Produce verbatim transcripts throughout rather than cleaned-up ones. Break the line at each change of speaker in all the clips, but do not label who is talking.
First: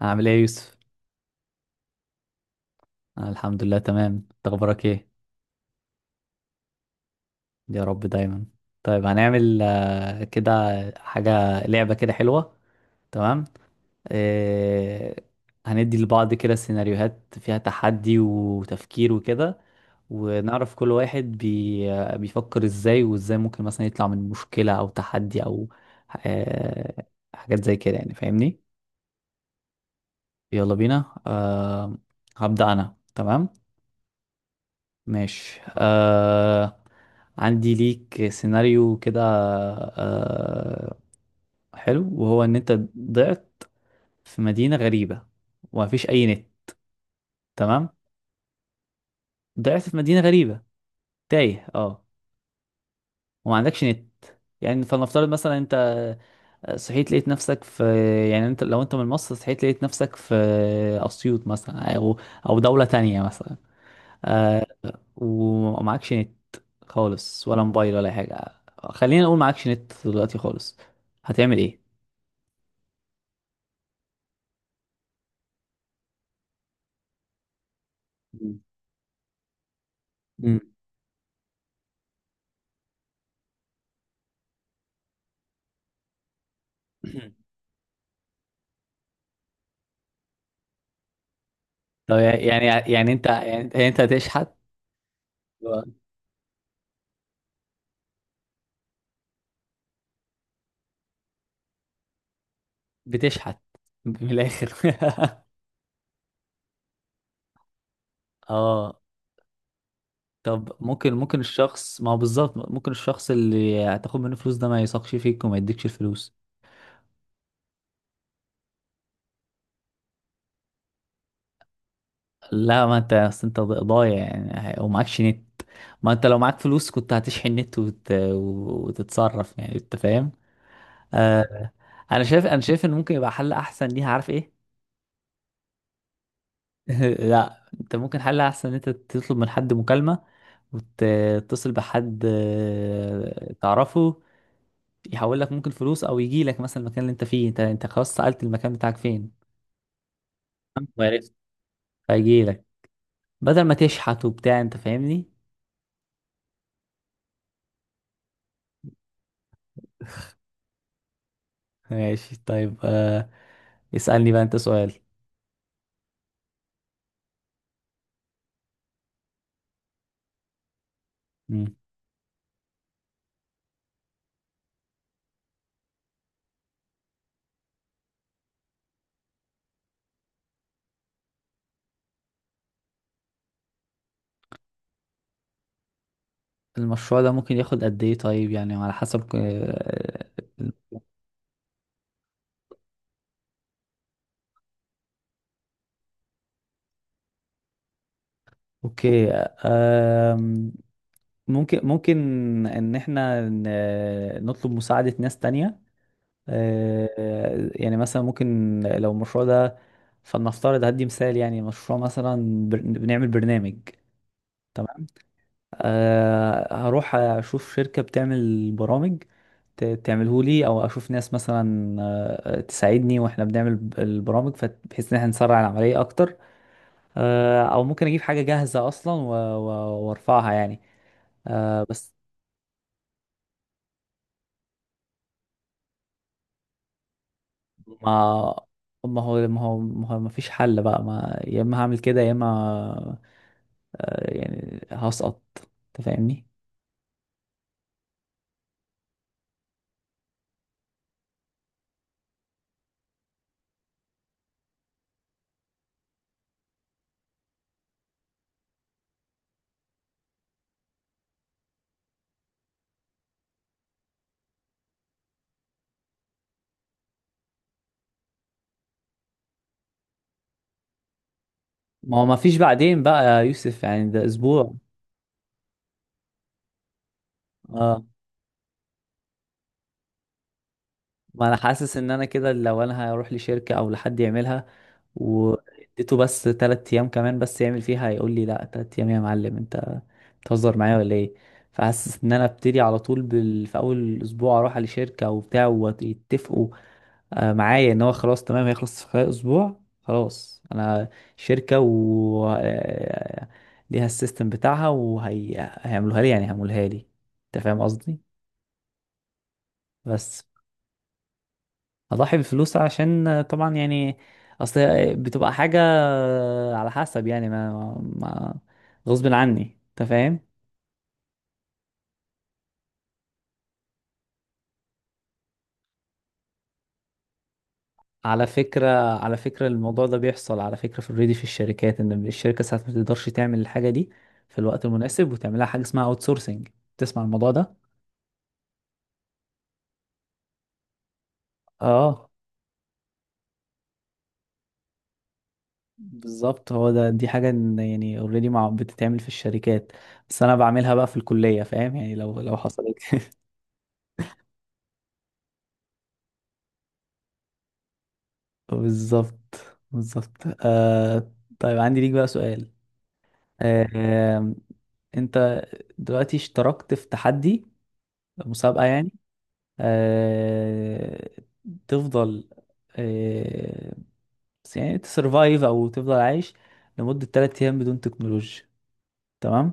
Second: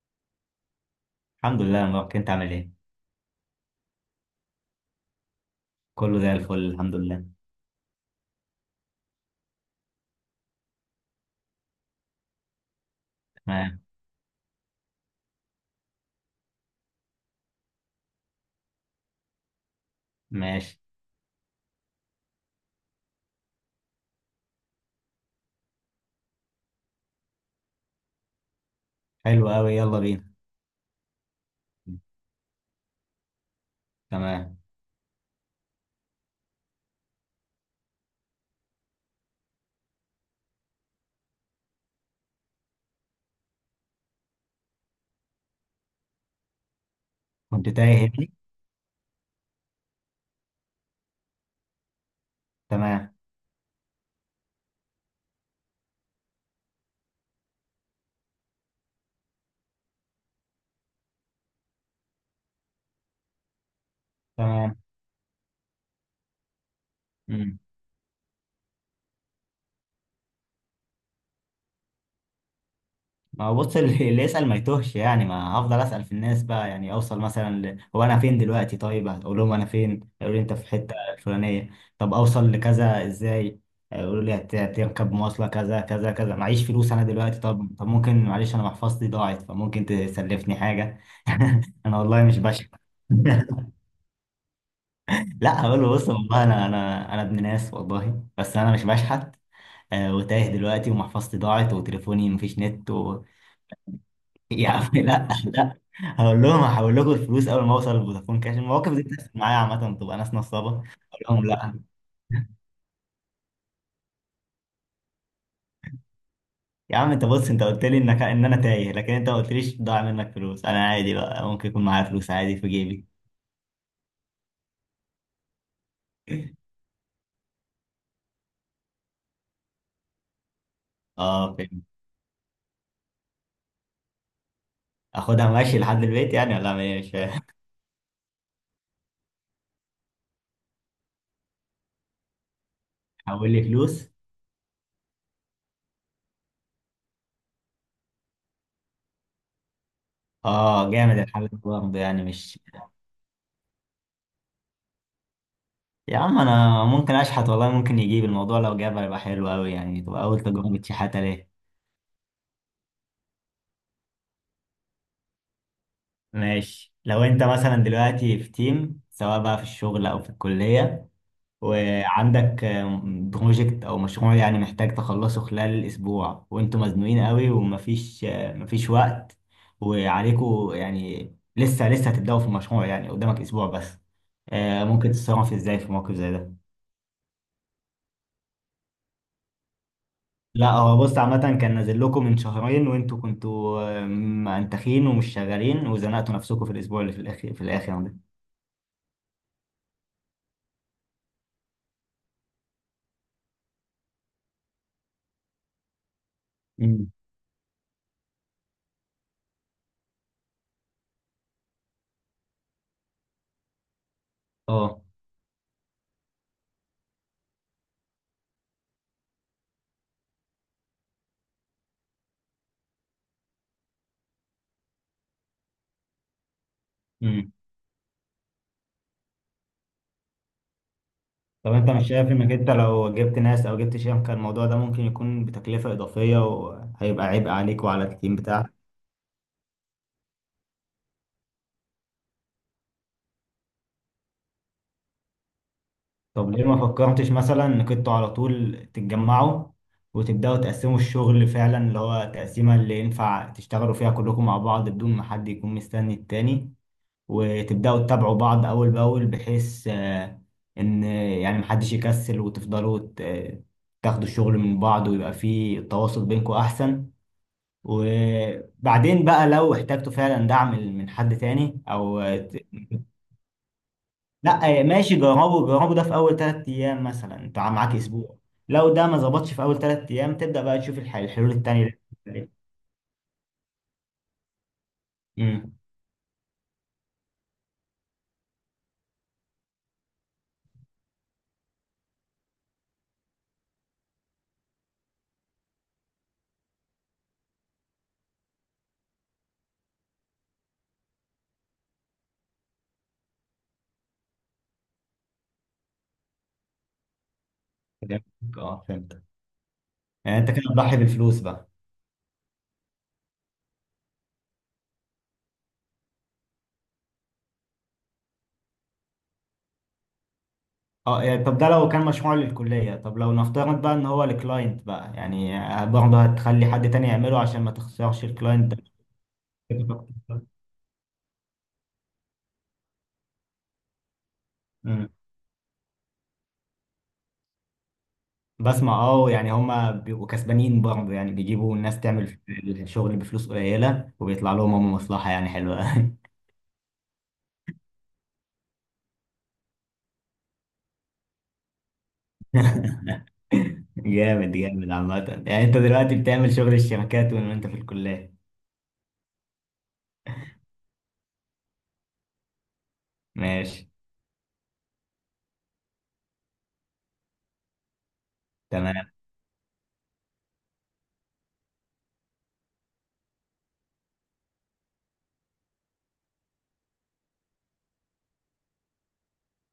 عامل ايه يا يوسف؟
الحمد لله يا مبارك، انت عامل ايه؟
أنا الحمد لله تمام، انت اخبارك ايه؟
كله زي الفل الحمد لله.
يا رب دايما. طيب هنعمل آه، كده. حاجة لعبة كده حلوة. تمام؟
تمام.
آه، هندي لبعض كده سيناريوهات فيها تحدي وتفكير وكده، ونعرف
ماشي.
كل واحد بي آه، بيفكر ازاي وازاي ممكن مثلا يطلع من مشكلة او تحدي او آه، حاجات زي كده يعني فاهمني؟
حلو قوي، يلا بينا.
يلا بينا. آه، هبدأ انا. تمام؟
تمام.
ماشي. آه عندي ليك سيناريو كده. آه حلو وهو ان انت ضعت في مدينة غريبة ومفيش اي نت.
كنت
تمام،
تايه هنا.
ضعت في مدينة غريبة، تايه. اه
تمام.
وما عندكش نت، يعني فلنفترض مثلا انت صحيت لقيت نفسك في، يعني انت لو انت من مصر صحيت لقيت نفسك في اسيوط مثلا او او دولة تانية مثلا.
تمام.
ومعكش نت خالص
امم.
ولا موبايل ولا أي حاجة. خلينا نقول معكش نت دلوقتي خالص. هتعمل ايه؟
ما هو بص، اللي اللي يسأل ما يتوهش، يعني ما هفضل أسأل في الناس بقى، يعني اوصل مثلا ل... هو انا فين
مم.
دلوقتي؟ طيب هتقول لهم انا فين، يقولوا لي انت
مم.
في الحتة الفلانية. طب اوصل لكذا ازاي؟ يقولوا لي هت- هتركب مواصلة كذا كذا كذا، معيش فلوس انا دلوقتي، طب طب ممكن معلش، انا محفظتي ضاعت فممكن تسلفني حاجة؟ انا
طب
والله مش بشع.
يعني يعني انت، يعني يعني انت هتشحت.
لا، هقول له بص والله انا انا انا ابن ناس والله، بس انا مش بشحت. آه، وتايه دلوقتي ومحفظتي ضاعت وتليفوني مفيش نت و...
بتشحت من
يا
الاخر.
عم لا لا، هقول لهم هحول لكم الفلوس اول ما اوصل لفودافون كاش. المواقف
اه.
دي بتحصل معايا عامه، بتبقى ناس نصابه،
طب
اقول
ممكن ممكن
لهم لا.
الشخص، ما هو بالظبط ممكن الشخص اللي هتاخد منه فلوس ده ما يثقش فيك وما يديكش الفلوس.
يا عم انت بص، انت قلت لي انك ان انا تايه، لكن انت ما قلتليش ضاع منك فلوس، انا عادي بقى ممكن يكون معايا فلوس عادي في
لا، ما
جيبي.
انت اصل انت ضايع يعني ومعكش نت. ما انت لو معاك فلوس كنت هتشحن نت وت... وتتصرف، يعني انت فاهم.
اه
آه
فهمت.
انا شايف انا شايف ان ممكن يبقى حل احسن ليها، عارف ايه؟
اخدها ماشي لحد البيت يعني ولا أعمل إيه؟ مش فاهم.
لا، انت ممكن حل احسن ان انت تطلب من حد مكالمة وتتصل بحد آه،
حول لي فلوس.
تعرفه، يحول لك ممكن فلوس او يجي لك مثلا المكان اللي انت فيه. انت انت خلاص سألت المكان بتاعك فين. تمام؟
اه جامد
وعرفت.
الحل ده برضه، يعني
فيجي
مش.
لك بدل ما تشحت وبتاع، انت فاهمني.
يا عم انا ممكن اشحت والله، ممكن يجيب الموضوع، لو جاب هيبقى حلو قوي، يعني تبقى اول تجربه شحاته ليه.
ماشي، طيب. آه اسألني بقى انت سؤال.
ماشي، لو انت مثلا دلوقتي في تيم سواء بقى في الشغل او في الكليه،
مم.
وعندك آم، بروجكت او مشروع يعني، محتاج تخلصه خلال الاسبوع وانتوا مزنوقين قوي، ومفيش آه، مفيش وقت. وعليكوا يعني لسه لسه هتبداوا في المشروع، يعني قدامك اسبوع بس. آه، ممكن تتصرف ازاي في موقف زي ده؟
المشروع ده ممكن ياخد قد ايه؟ طيب يعني على حسب آه،
لا هو بص، عامة كان نازل لكم من شهرين وانتوا كنتوا آه، منتخين ومش شغالين، وزنقتوا نفسكم في الأسبوع اللي في الأخير، في الآخر ده.
اوكي. آه ممكن ممكن ان احنا ن- نطلب مساعدة ناس تانية.
مم.
آه، يعني مثلا ممكن لو المشروع ده، فلنفترض هدي مثال يعني، مشروع مثلا بر- بنعمل برنامج.
اه.
تمام. آه، هروح اشوف شركة بتعمل برامج تعمله لي، او اشوف ناس مثلا آه، تساعدني واحنا بنعمل ب- البرامج فت- بحيث ان احنا نسرع العملية اكتر.
امم.
آه، او ممكن اجيب حاجة جاهزة اصلا و- و- وارفعها يعني.
طب
آه،
انت مش
بس
شايف انك انت لو جبت ناس او جبت شركة، كان الموضوع ده ممكن يكون بتكلفة إضافية وهيبقى عبء عليك وعلى التيم
ما
بتاعك؟
ما هو ما هو ما هو ما فيش حل بقى، ما يا اما هعمل كده يا اما، آه، يعني هسقط، انت فاهمني.
طب ليه ما فكرتش مثلا انك انتوا على طول تتجمعوا، وتبدأوا تقسموا الشغل فعلا، اللي هو تقسيمة اللي ينفع تشتغلوا فيها كلكم مع بعض بدون ما حد يكون مستني التاني، وتبدأوا تتابعوا بعض أول بأول، بحيث آه، إن آه، يعني محدش يكسل، وتفضلوا ت- آه، تاخدوا الشغل من بعض، ويبقى فيه التواصل بينكم أحسن. وبعدين بقى لو احتجتوا فعلا دعم من حد تاني
ما
أو
هو ما فيش
ت-
بعدين بقى يا يوسف، يعني ده اسبوع.
لا آه، ماشي، جربوا جربوا ده في أول تلات أيام مثلا، أنت معاك
اه.
أسبوع. لو ده ما ظبطش في أول تلات أيام، تبدأ بقى تشوف الح-
ما
الحلول
انا حاسس
التانية.
ان انا
اللي-
كده لو انا هروح لشركة او لحد يعملها،
مم.
واديته بس تلات ايام كمان بس يعمل فيها، هيقول لي لا، تلات ايام يا معلم انت بتهزر معايا ولا ايه. فحاسس ان انا ابتدي على طول بال... في اول اسبوع اروح على شركة وبتاع، ويتفقوا آه، معايا ان هو خلاص تمام هيخلص في خلال اسبوع. خلاص انا شركة و آه، ليها السيستم بتاعها وهيعملوها لي، يعني هيعملوها لي. انت فاهم قصدي.
فهمتك. اه فهمت. يعني
بس
أنت كده بتضحي بالفلوس بقى؟
اضحي بالفلوس عشان آه، طبعا يعني، اصل هي بتبقى حاجة آه، على حسب يعني، ما, ما غصب عني، انت فاهم.
اه يعني، طب ده لو كان مشروع للكلية، طب لو نفترض بقى ان هو لكلاينت بقى، يعني برضه هتخلي حد تاني يعمله عشان ما تخسرش
على
الكلاينت ده؟
فكرة، على فكرة الموضوع ده بيحصل على فكرة في اوريدي في الشركات، ان الشركة ساعات ما تقدرش تعمل الحاجة دي في الوقت
مم.
المناسب، وتعملها حاجة اسمها اوت سورسنج. تسمع الموضوع ده.
بسمع اه، يعني هما بيبقوا كسبانين برضه، يعني بيجيبوا الناس
اه،
تعمل الشغل بفلوس قليلة، وبيطلع لهم هم مصلحة يعني حلوة.
بالظبط. هو ده. دي حاجة إن يعني اوريدي مع بتتعمل في الشركات، بس انا بعملها بقى في الكلية، فاهم يعني، لو لو حصلت.
جامد جامد، عامة يعني انت دلوقتي بتعمل شغل الشركات وانت في الكلية.
بالظبط. بالظبط. آه طيب عندي ليك بقى سؤال.
ماشي.
آه انت دلوقتي اشتركت في تحدي، مسابقة
تمام.
يعني. آه تفضل. آه بس يعني تسرفايف او تفضل عايش لمدة ثلاث ايام بدون تكنولوجيا. تمام.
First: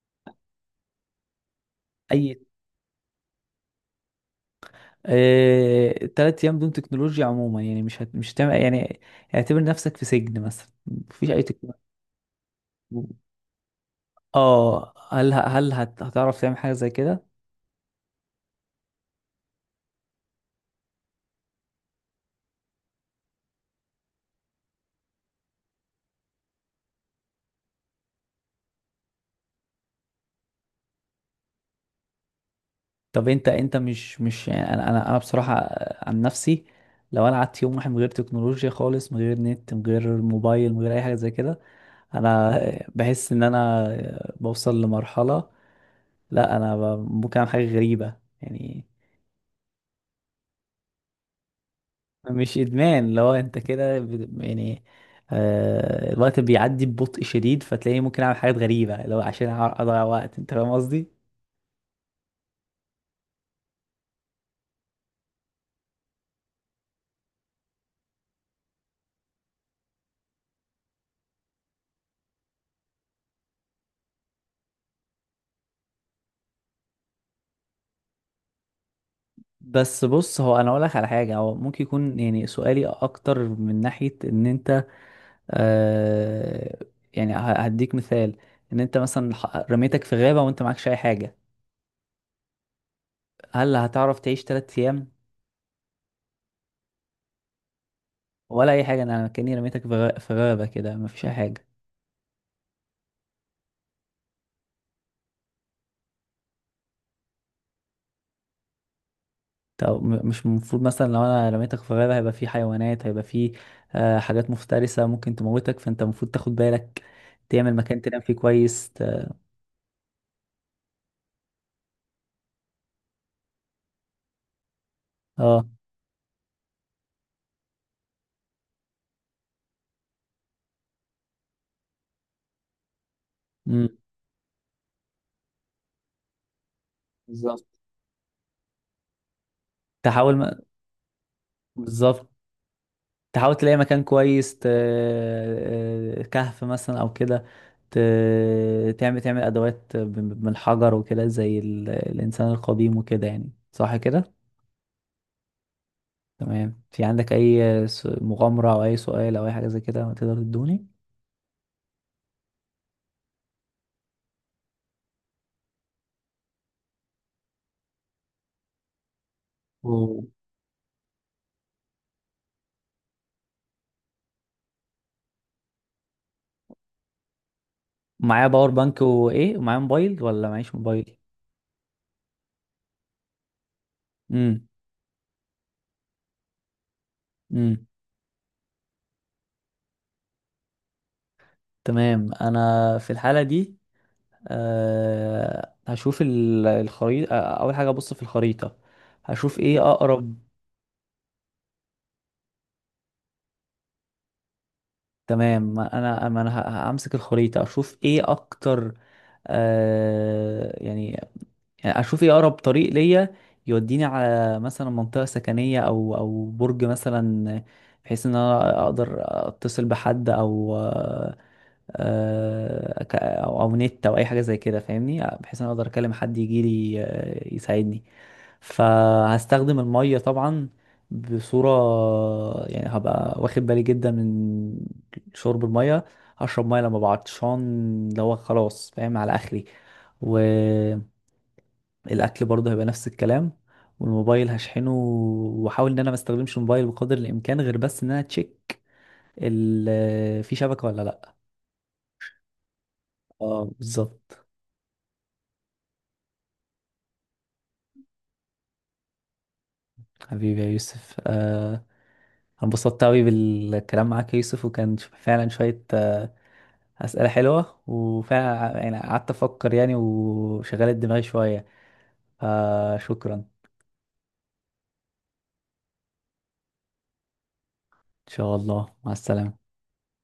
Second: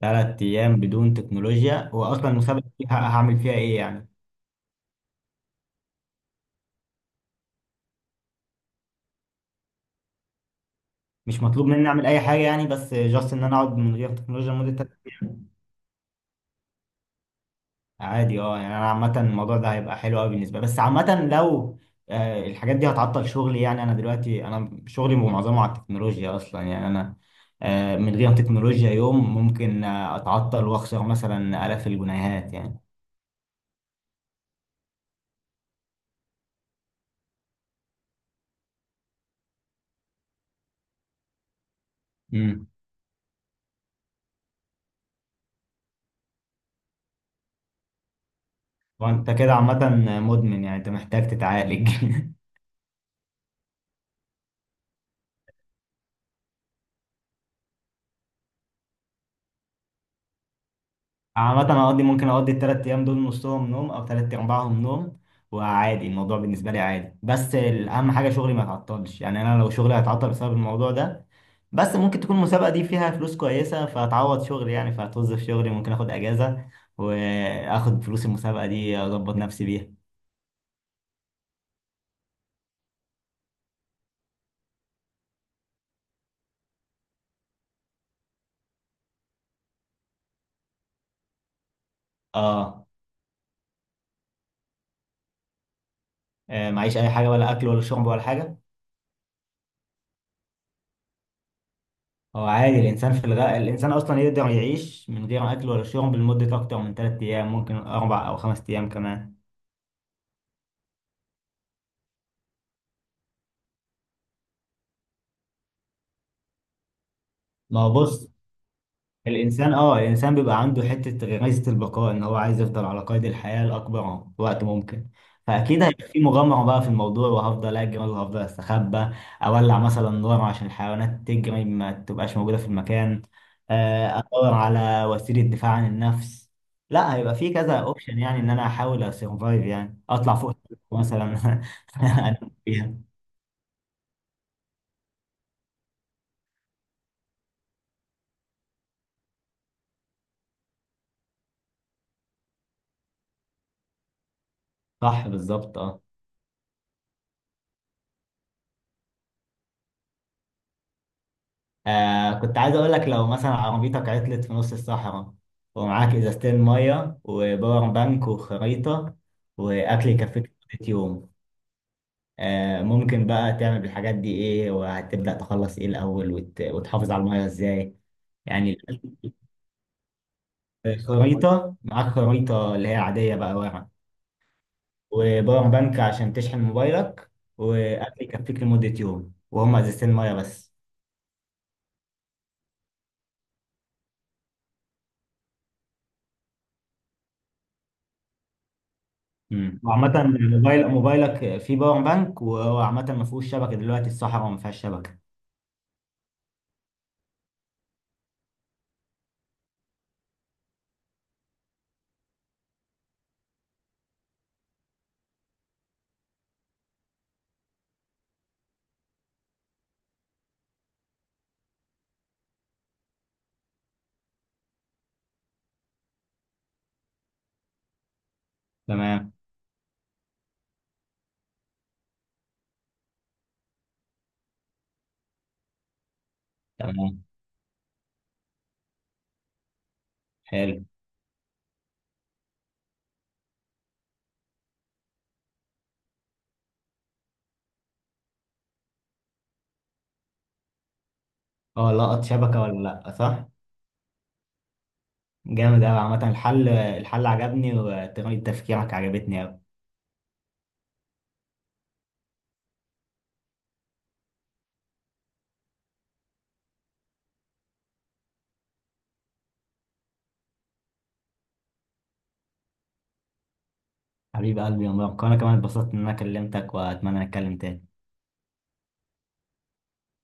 ثلاث ايام بدون تكنولوجيا؟ واصلا
اي.
المسابقة دي ه- هعمل فيها ايه يعني؟
آه، تلات أيام دون تكنولوجيا عموما يعني، مش هت... مش هتعمل يعني. اعتبر نفسك في سجن مثلا، مفيش أي
مش مطلوب
تكنولوجيا.
مني اعمل اي حاجه يعني، بس جاست ان انا اقعد من غير تكنولوجيا لمده
اه،
تلات
هل ه-
ايام
هل هت... هتعرف تعمل حاجة زي كده؟
عادي اه، يعني انا عامه الموضوع ده هيبقى حلو قوي بالنسبه لي. بس عامه لو آه، الحاجات دي هتعطل شغلي، يعني انا دلوقتي انا شغلي معظمه على التكنولوجيا اصلا، يعني انا آه، من غير تكنولوجيا يوم ممكن آه، اتعطل واخسر مثلا الاف الجنيهات يعني.
طب انت انت مش مش يعني انا انا انا بصراحة عن نفسي، لو انا قعدت يوم واحد من غير تكنولوجيا خالص، من غير نت، من غير موبايل، من غير اي حاجة زي كده، انا
امم.
بحس ان انا بوصل لمرحلة، لا انا ب- ممكن اعمل حاجة غريبة يعني.
وانت كده عامه مدمن، يعني انت محتاج تتعالج.
مش ادمان، لو انت كده بت- يعني، آه الوقت بيعدي ببطء شديد، فتلاقيني ممكن اعمل حاجات غريبه، لو عشان أع- اضيع وقت، انت فاهم قصدي.
عامة أقضي ممكن أقضي التلات أيام دول نصهم نوم أو تلات أرباعهم نوم. وعادي، الموضوع بالنسبة لي عادي، بس الأهم حاجة شغلي ما يتعطلش، يعني أنا لو شغلي هيتعطل بسبب الموضوع ده، بس ممكن تكون المسابقة دي فيها فلوس كويسة فهتعوض شغلي، يعني فهتوظف شغلي، ممكن آخد أجازة وآخد فلوس المسابقة دي أظبط نفسي بيها.
بس بص، هو انا اقول لك على حاجه، هو ممكن يكون يعني سؤالي اكتر من ناحيه ان انت، آه يعني ه- هديك مثال. ان انت مثلا ح- رميتك في غابه وانت معكش اي حاجه،
آه
هل هتعرف تعيش ثلاثة ايام
آه، معيش أي حاجة؟ ولا أكل ولا شرب ولا حاجة؟
ولا اي حاجه، انا كاني رميتك في غ- في غابه كده مفيش اي حاجه.
هو عادي الإنسان في الغاء، الإنسان أصلا يقدر يعيش من غير أكل ولا شرب لمدة أكتر من تلات أيام، ممكن أربع أو خمس أيام كمان.
طب م- مش المفروض مثلا لو انا رميتك في غابة هيبقى في حيوانات، هيبقى في آه، حاجات مفترسة ممكن تموتك، فانت المفروض تاخد بالك تعمل
ما هو
مكان تنام
بص،
فيه كويس ت...
الانسان اه الانسان بيبقى عنده حته غريزه البقاء، ان هو عايز يفضل على قيد الحياه لاكبر وقت ممكن.
اه.
فاكيد هيبقى في مغامره بقى في الموضوع، وهفضل اجري وهفضل استخبى. اولع مثلا نار عشان الحيوانات تجري ما تبقاش موجوده في المكان.
امم.
آه، ادور على وسيله دفاع عن النفس. لا، هيبقى في
بالظبط.
كذا اوبشن، يعني ان انا احاول اسرفايف، يعني اطلع
تحاول
فوق
م...
مثلا.
بالظبط،
انام فيها.
تحاول تلاقي مكان كويس ت... آه، كهف مثلا او كده ت... تعمل تعمل ادوات ب- من الحجر وكده زي ال... الانسان القديم وكده يعني، صح كده.
صح بالظبط اه.
تمام. في عندك اي س- مغامرة او اي سؤال او اي حاجة زي كده تقدر تدوني.
آه كنت عايز اقول لك، لو مثلا عربيتك عطلت في نص الصحراء ومعاك ازازتين ميه وباور بانك وخريطه واكل يكفيك لمده يوم، آه ممكن بقى تعمل بالحاجات دي ايه، وهتبدا تخلص ايه الاول وت... وتحافظ على الميه ازاي؟
معايا باور
يعني.
بانك وايه، ومعايا موبايل ولا معيش موبايل.
خريطه، معاك خريطه اللي هي عاديه بقى ورق.
امم.
وباور بانك عشان تشحن موبايلك.
امم.
واكل يكفيك لمده يوم، وهم ازازتين ميه بس.
تمام. انا في الحاله دي أه هشوف ال- الخريطه. آه، اول حاجه ابص في الخريطه، هشوف
امم.
ايه
وعامة
اقرب.
موبايل موبايلك فيه باور بانك، وعامة ما فيهوش شبكة، دلوقتي الصحراء ما فيهاش شبكة.
تمام، ما انا ما انا ه- همسك الخريطه اشوف ايه اكتر. أه يعني يعني اشوف ايه اقرب طريق ليا يوديني على مثلا منطقه سكنيه او او برج مثلا، بحيث ان انا اقدر اتصل بحد او آه، آه، ك- او أو نت او اي حاجه زي كده فاهمني، بحيث انا اقدر اكلم حد يجي لي آه، يساعدني.
تمام.
فهستخدم الميه طبعا بصوره، يعني هبقى واخد بالي جدا من شرب الميه. هشرب ميه لما أبقى
تمام.
عطشان، اللي هو خلاص فاهم على اخري.
حلو.
والاكل برضه هيبقى نفس الكلام. والموبايل هشحنه، واحاول ان انا ما استخدمش الموبايل بقدر الامكان، غير بس ان انا تشيك ال- في شبكه ولا لا.
اه، لقط شبكة ولا لأ، صح؟
اه، بالظبط.
جامد أوي، عامة الحل الحل عجبني وطريقة تفكيرك عجبتني أوي.
حبيبي يا يوسف، آه، أنا انبسطت أوي بالكلام معاك يا يوسف، وكان ش- فعلا شوية آه، أسئلة حلوة، وفعلا ع- يعني قعدت أفكر يعني وشغلت دماغي شوية، فشكرا. إن
حبيب قلبي يا مبارك، وأنا كمان اتبسطت إن أنا كلمتك، وأتمنى نتكلم تاني.
شاء الله. مع السلامة.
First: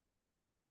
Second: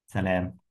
سلام.